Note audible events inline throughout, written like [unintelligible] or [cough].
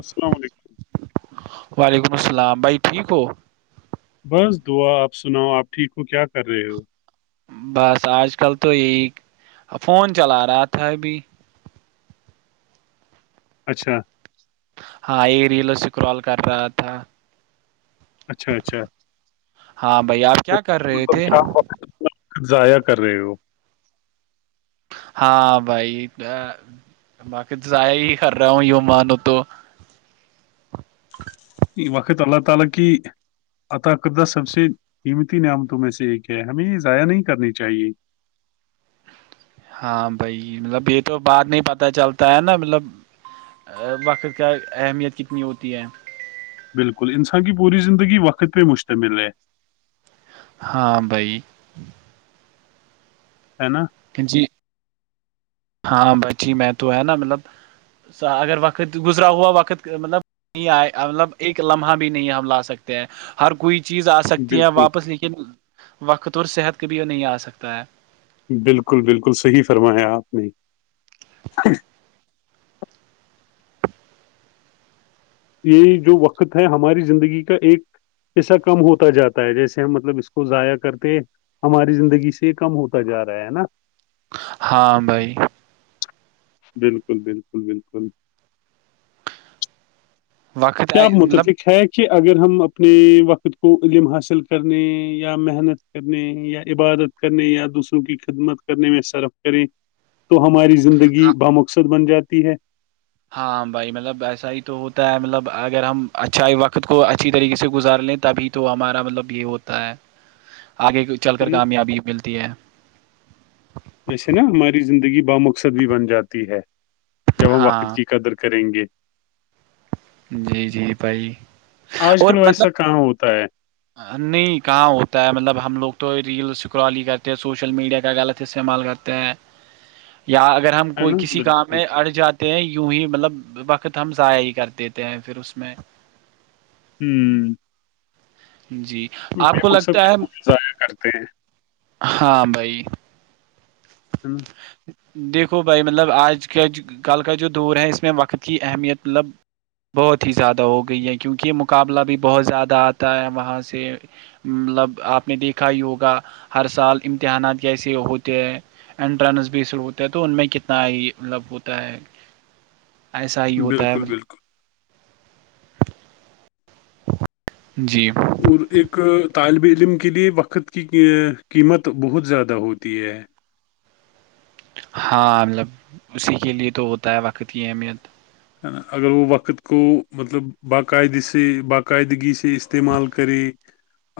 السلام علیکم وعلیکم السلام بھائی ٹھیک ہو بس دعا آپ سناؤ آپ ٹھیک ہو کیا کر رہے ہو بس آج کل تو یہی فون چلا رہا تھا ابھی اچھا ہاں یہ ریلز سکرول کررہا تھا اچھا اچھا ہاں بھائی آپ تو کیا کر رہے مطلب تھے کیا آپ ضائع کر رہے ہو [inaudible] ہاں بھائی باقی تو ضائع ہی کر رہا ہوں یوں مانو تو وقت اللہ تعالی کی عتاقدہ سب سے قیمتی نعام تو میں سے ایک ہے ہمیں یہ ضائع نہیں کرنی چاہیے ہاں بھائی مطلب یہ تو بعد نہیں پتا چلتا ہے نا مطلب وقت کا اہمیت کتنی ہوتی ہے [inaudible] بالکل انسان کی پوری زندگی وقت پہ مشتمل ہے ہاں بھائی ہے نا کہ جی [inaudible] ہاں بچی میں تو ہے نا مطلب اگر وقت گزرا ہوا وقت مطلب نہیں آئے مطلب ایک لمحہ بھی نہیں ہم لا سکتے ہیں ہر کوئی چیز آ سکتی ہے بالکل واپس لیکن وقت اور صحت ک بھیھی نہیں آ سکتا ہے بالکل بالکل صحیح فرمایا آپ نے یہ جو وقت ہے ہماری زندگی کا ایک پیسہ کم ہوتا جاتا ہے جیسے ہم مطلب اس کو ضائع کرتے ہماری زندگی سے کم ہوتا جا رہا ہے نا ہاں بھائی بالکل بالکل بالکل وقت کیا مطلب متفق ہے کہ اگر ہم اپنے وقت کو علم حاصل کرنے یا محنت کرنے یا عبادت کرنے یا دوسروں کی خدمت کرنے میں صرف کریں تو ہماری زندگی بہ مقصد بن جاتی ہے ہاں بھائی مطلب ایسا ہی تو ہوتا ہے مطلب اگر ہم اچھائی وقت کو اچھی طریقے سے گزار لیں تبھی تو ہمارا مطلب یہ ہوتا ہے آگے چل ہے کر نا کامیابی ملتی ہے ایسے نا ہماری زندگی بہ مقصد بھی بن جاتی ہے جب ہم وقت ہاں کی قدر کریں گے جی جی بھائی آج اور کل مطلب ویسا کہاں ہوتا ہے نہیں کہاں ہوتا ہے مطلب ہم لوگ تو ریلس کرال ہی کرتے ہیں سوشل میڈیا کا غلط استعمال کرتے یا اگر ہم ہے کوئی نا کسی کام بالکل میں اڑ جاتے ہیں یوں ہی مطلب وقت ہم ضائع ہی کرتے تھے ہیں پھر اس میں ہوں جی آپ بے کو مقصد لگتا ہے کاموں میں ضائع کرتے ہاں بھائی ہین [inaudible] دیکھو بھائی مطلب آج کا کل کا جو دور ہے اس میں وقت کی اہمیت مطلب بہت ہی زیادہ ہو گئی ہے کیونکہ یہ مقابلہ بھی بہت زیادہ آتا ہے وہاں سے مطلب آپ نے دیکھا یوگا ہر سال امتحانات کیسے ہوتے ہیں انٹرنس بھیس ہوتے ہے تو ان میں کتنا مطلب ہوتا ہے ایسا ہی ہوتا ہے بالکل مطلب بالکل جی [inaudible] اور ایک طالب علم کے لیے وقت کی قیمت بہت زیادہ ہوتی ہے ہاں مطلب اسی کے لیے تو ہوتا ہے وقت کی اہمیت ہے نا اگر وہ وقت کو مطلب باقاعد سے باقاعدگی سے استعمال کرے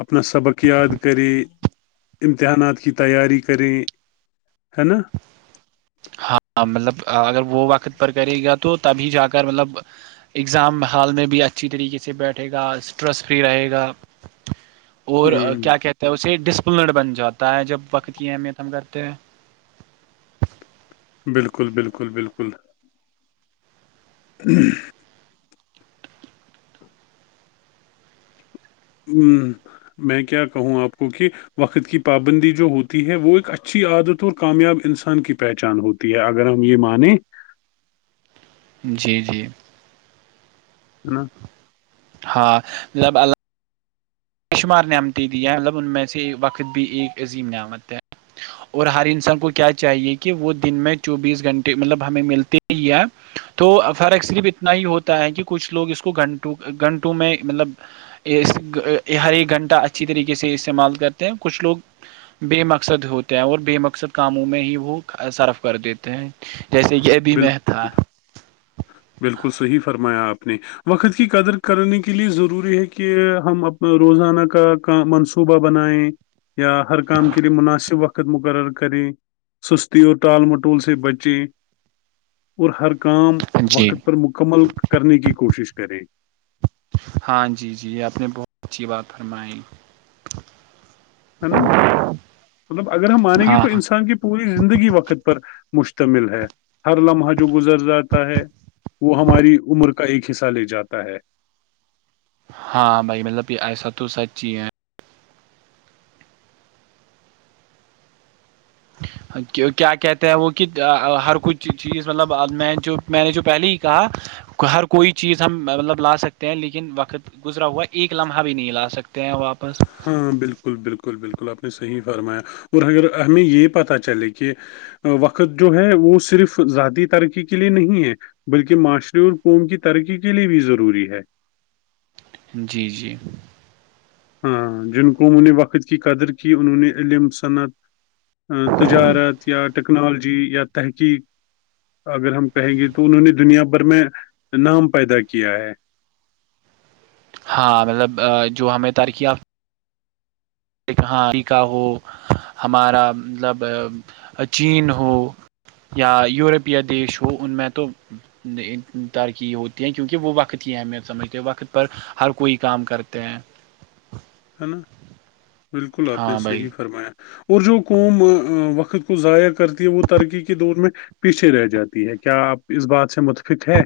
اپنا سبق یاد کریں امتحانات کی تیاری کریں ہے نا ہاں مطلب اگر وہ وقت پر کرے گا تو تبھی جا کر مطلب اگزام حال میں بھی اچھی طریقے سے بیٹھے گا اسٹریس فری رہے گا [inaudible] اور کیا کہتے ہیں اسے ڈسپلنڈ بن جاتا ہے جب وقت کی اہمیت ہم کرتے ہیں بالکل بالکل بالکل ہوں [inaudible] میں کیا کہوں آپ کو کہ وقت کی پابندی جو ہوتی ہے وہ ایک اچھی عادت اور کامیاب انسان کی پہچان ہوتی تو یہ اگر ہم یہ مانیں جی جی ہاں [inaudible] ہاں مطلب اللہ [unintelligible] بے شمار نعمتیں دیا ہیں مطلب ان میں سے وقت بھی ایک عظیم نعمت ہے اور ہر انسان کو کیا چاہیے کہ وہ دن میں چوبیس گھنٹے مطلب ہمیں ملتے ہی تو فرق صرف اتنا ہی ہوتا ہے کہ کچھ لوگ اس کو گھنٹوں گھنٹوں میں مطلب ہر ایک گھنٹہ اچھی طریقے سے استعمال کرتے ہیں کچھ لوگ بے مقصد ہوتے ہیں اور بے مقصد کاموں میں ہی وہ صرف کر دیتے ہیں جیسے یہ [unintelligible] بالکل بالکل صحیح فرمایا آپ نے [unintelligible] وقت کی قدر کرنے کے لیے ضروری ہے کہ ہم اپنا روزانہ کا کا منصوبہ بنائیں یا ہر کام کے لیے مناسب وقت حقت مقرر کریں سستی اور ٹال مٹول سے بچیں اور ہر کام جی وقت پر مکمل کرنے کی کوشش کرے ہاں جی جی آپ نے بہت اچھی بات فرمائی [unintelligible] ہے نا مطلب اگر ہم مانیں گے ہاں ہاں تو انسان کی پوری زندگی وقت پر مشتمل ہے ہر لمحہ جو گزر جاتا ہے وہ ہماری عمر کا ایک حصہ لے جاتا ہے ہاں بھائی مطلب کہ ایسا تو سچ ہی ہے کیا کہتے ہیں وہ کہ ہر کوئی چیز مطلب میں جو میں نے جو پہلے ہی کہا ہر کوئی چیز ہم مطلب لا سکتے ہیں لیکن وقت گزرا ہوا ایک لمحہ بھی نہیں لا سکتے ہیں واپس ہاں بالکل بالکل بالکل آپ نے صحیح فرمایا اور اگر ہمیں یہ پتہ چلے کہ وقت جو ہے وہ صرف ذاتی ترقی کے لیے نہیں ہے بلکہ معاشرے ال قوم کی ترقی کے لیے بھی ضروری ہے جی جی ہاں جن کو ان نے وقت کی قدر کی انہوں نے علم صنعت تجارت یا ٹیکنالوجی یا تحقیق اگر ہم کہیں گے تو انہوں نے دنیا بھر میں نام پیدا کیا ہے ہاں مطلب جو ہمیں ترکییاف ہاں امریکہ ہو ہمارا مطلب چین ہو یا یورپیہ دیش ہو ان میں تو ترکی ہوتی ہے کیونکہ وہ وقت ہی ہمیں سمجھتے وقت پر ہر کوئی کام کرتے ہیں ہے نا بالکل آپ نے ہاں بھائی صحیح فرمایا اور جو قوم وقت کو ضائع کرتی ہے وہ ترقی کے دور میں پیچھے رہ جاتی ہے کیا آپ اس بات سے متفق ہے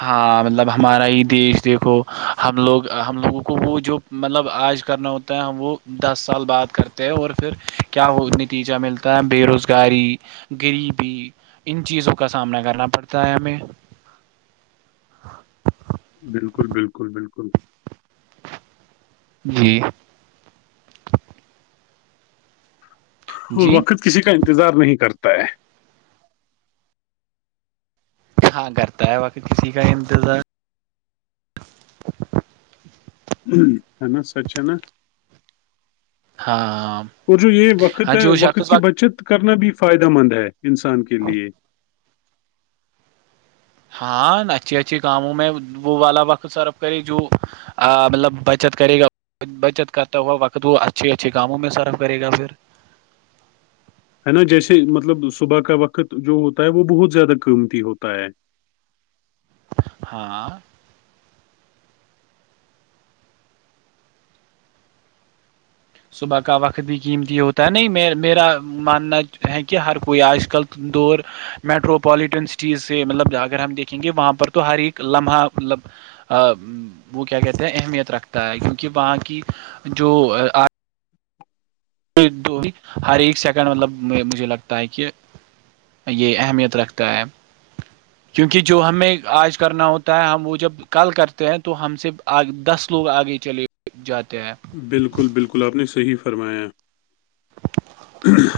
ہاں مطلب ہمارا ہی دیش دیکھو ہم لوگ ہم لوگوں کو وہ جو مطلب آج کرنا ہوتا ہے ہم وہ دس سال بعد کرتے ہیں اور پھر کیا وہ نتیجہ ملتا بے روزگاری غریبی ان چیزوں کا سامنا کرنا پڑتا ہے ہمیں [inaudible] بالکل بالکل بالکل جی وہ جی وقت کسی کا انتظار نہیں کرتا ہے ہاں کرتا ہے باقی کسی کا انتظار ہے نا سچ ہے نا ہاں اور جو یہ وقت ہاں ہے جو وقت شخص کی بچت کرنا بھی فائدہ مند ہے انسان کے لیے ہاں اچھیے اچھھی کاموں میں وہ والا وقت صرف کرے جو آ مطلب بچت کرے گا بچت کرتا ہوا وقت وہ اچھے اچھے کاموں میں صرف کرے گا پھر ہے نا جیسے مطلب صبح کا وقت جو ہوتا ہے وہ بہت زیادہ قیمتی ہوتا ہے ہاں صبح کا وقت بھی قیمتی ہوتا ہے نہیں میرا ماننا ہے کہ ہر کوئی آج کل دور میٹروپولیٹن سٹیز سے مطلب اگر ہم دیکھیں گے وہاں پر تو ہر ایک لمحہ مطلب وہ کیا کہتے ہیں اہمیت رکھتا ہے کیونکہ وہاں کی جو ہر ایک سیکنڈ مطلب مجھے لگتا ہے کہ یہ اہمیت رکھتا ہے کیونکہ جو ہمیں آج کرنا ہوتا ہے ہم وہ جب کل کرتے ہیں تو ہم سے آ دس لوگ آگے چلے جاتے ہیں بالکل بالکل آپ نے صحیح فرمایا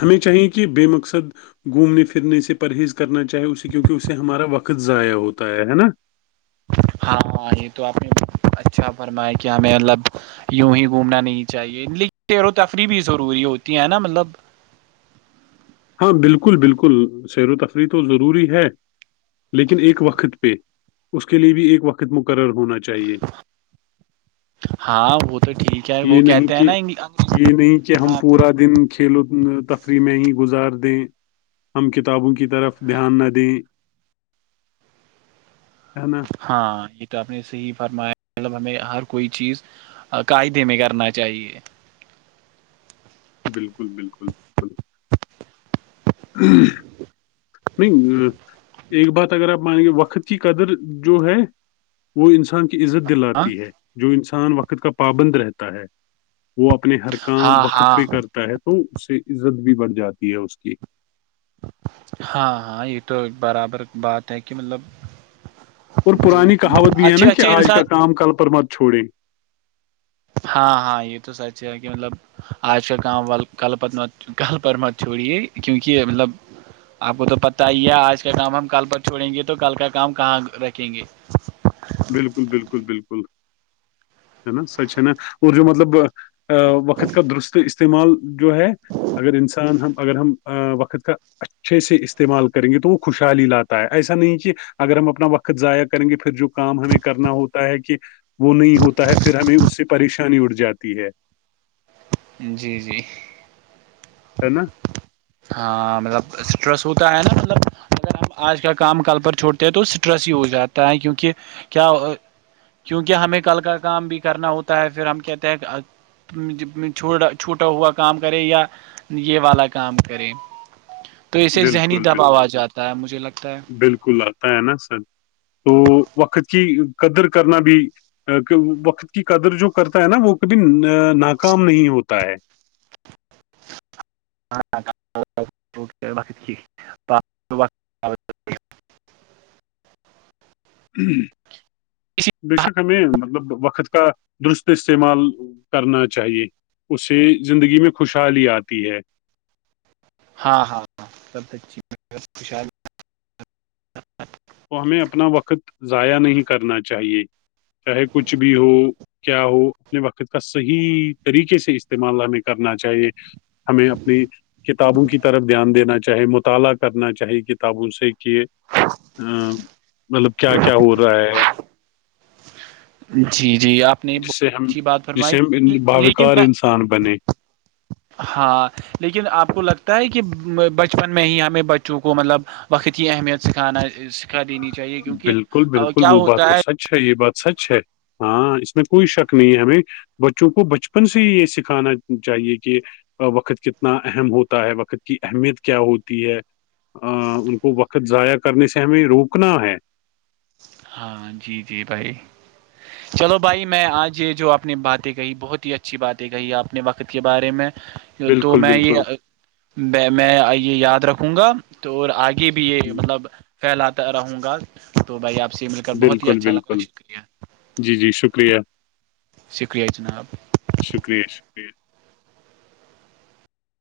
ہمیں چاہییںے کہ بے مقصد گھومنے پھرنے سے پرہیز کرنا چاہے اسے کیونکہ اسے ہمارا وقت ضائع ہوتا ہے نا ہاں ہاں یہ تو آپ نے اچھا فرمایا کیا ہمیں مطلب یوں ہی گھومنا نہیں چاہیے لیکن تیر و تفریح بھی ضروری ہوتی ہے نا مطلب ہاں بالکل بالکل سیر و تفریح تو ضروری ہے لیکن ایک وقت پہ اس کے لیے بھی ایک وقت مقرر ہونا چاہیئے ہاں وہ تو ٹھیک ہے وہ یہ کہتے نہیں ہیں کہ نا انگ یہ نہیں کہ ہم پورا دن کھیلوں تفریح میں ہی گزار دیں ہم کتابوں کی طرف دھیان نہ دیں ہے نا ہاں یہ تو آپ نے صحی فرمایا مطلب ہمیں ہر کوئی چیز قاعدے میں کرنا چاہیے بالکل بالکل [inaudible] نہیں ایک بات اگر آپ مانیں گے وقت کی قدر جو ہے وہ انسان کی عزت ہاں دلاتی ہے جو انسان وقت کا پابند رہتا ہے وہ اپنے ہر کام ہاں وقت ہاں پہ کرتا ہے تو اس سے عزت بھی بڑھ جاتی ہے اس کی ہاں ہاں یہ تو برابر بات ہے کہ مطلب اور جو پرانی کہاوت بھی ہے اچھے نا کہ اچھے آج انسان کا کام کل پر مت چھوڑے ہاں ہاں یہ تو سچ ہے کہ مطلب آج کا کام وال کل پر مت کل پر مت چھوڑیے کیونکہ مطلب آپ کو تو پتا ہی ہے آج کا کام ہم کل پر چھوڑیں گے تو کل کا کام کہاں رکھیں گے بالکل بالکل بالکل ہے نا سچ ہے نا اور جو مطلب وقت کا درست استعمال جو ہے اگر انسان ہم اگر ہم وقت کا اچھے سے استعمال کریں گے تو وہ خوشحالی لاتا ہے ایسا نہیں کہ اگر ہم اپنا وقت ضائع کریں گے پھر جو کام ہمیں کرنا ہوتا ہے کہ وہ نہیں ہوتا ہے پھر ہمیں اس سے پریشانی اٹھ جاتی ہے جی جی ہے نا ہاں مطلب اسٹریس ہوتا ہے نا مطلب ہم آج کا کام کل پر چھوڑتے ہیں تو اسٹریس ہی ہو جاتا ہے کیونکہ کیا کیونکہ ہمیں کل کا کام بھی کرنا ہوتا ہے پھر ہم کہتے ہیں چھوڑا چھوٹا ہوا کام کرے یا یہ والا کام کریں تو اسے ذہنی بالکل دباؤ بالکل آ جاتا ہے مجھے لگتا ہے بالکل ال ہے نا سر تو وقت کی قدر کرنا بھی کہ وقت کی قدر جو کرتا ہے نا وہ کبھی ناکام نہیں ہوتا ہے اں وقت ٹ بے شک ہمیں مطلب وقت کا درست استعمال کرنا چاہیے اس سے زندگی میں خوشحالی آتی ہے ہاں ہاں ہاں سب اچ خوشحال تو ہمیں اپنا وقت ضائع نہیں کرنا چاہیے چاہے کچھ بھی ہو کیا ہو اپنے وقت کا صحیح طریقے سے استعمال ہمیں کرنا چاہیے ہمیں اپنی کتابوں کی طرف دھیان دینا چاہے مطالعہ کرنا چاہے کتابوں سے کہ ا مطلب کیا کیا ہو رہا ہے جی جی آپ نے جس سے بہت ہم اچھی بات فرمائی جسے ہم ان- لیکن باوقار میں انسان بنے ہاں لیکن آپ کو لگتا ہے کہ بچپن میں ہی ہمیں بچوں کو مطلب وقت کی اہمیت سکھانا سکھا دینی چاہیے کیونکہ کیا ہوتا ہے اچھا یہ بات سچ ہے ہاں اس میں کوئی شک نہیں ہے ہمیں بچوں کو بچپن سے ہی یہ سکھانا چاہیے کہ وقت کتنا اہم ہوتا ہے وقت کی اہمیت کیا ہوتی ہے ان کو وقت ضائع کرنے سے ہمیں روکنا ہے ہاں جی جی بھائی چلو بھائی میں آج یہ جو آپ نے باتیں کہی بہت ہی اچھی باتیں کہی آپ نے وقت وقت کے بارے میں تو بالکل میں بالکل یہ میں یہ یاد رکھوں گا تو آگے کہ بھی یہ مطلب پھیلاتا رہوں گا تو بھائی آپ سے مل کر بہت ہی بالکل اچھا لگےا بالکل شکریہ جی جی شکریہ شکریہ جناب شکریہ شکریہ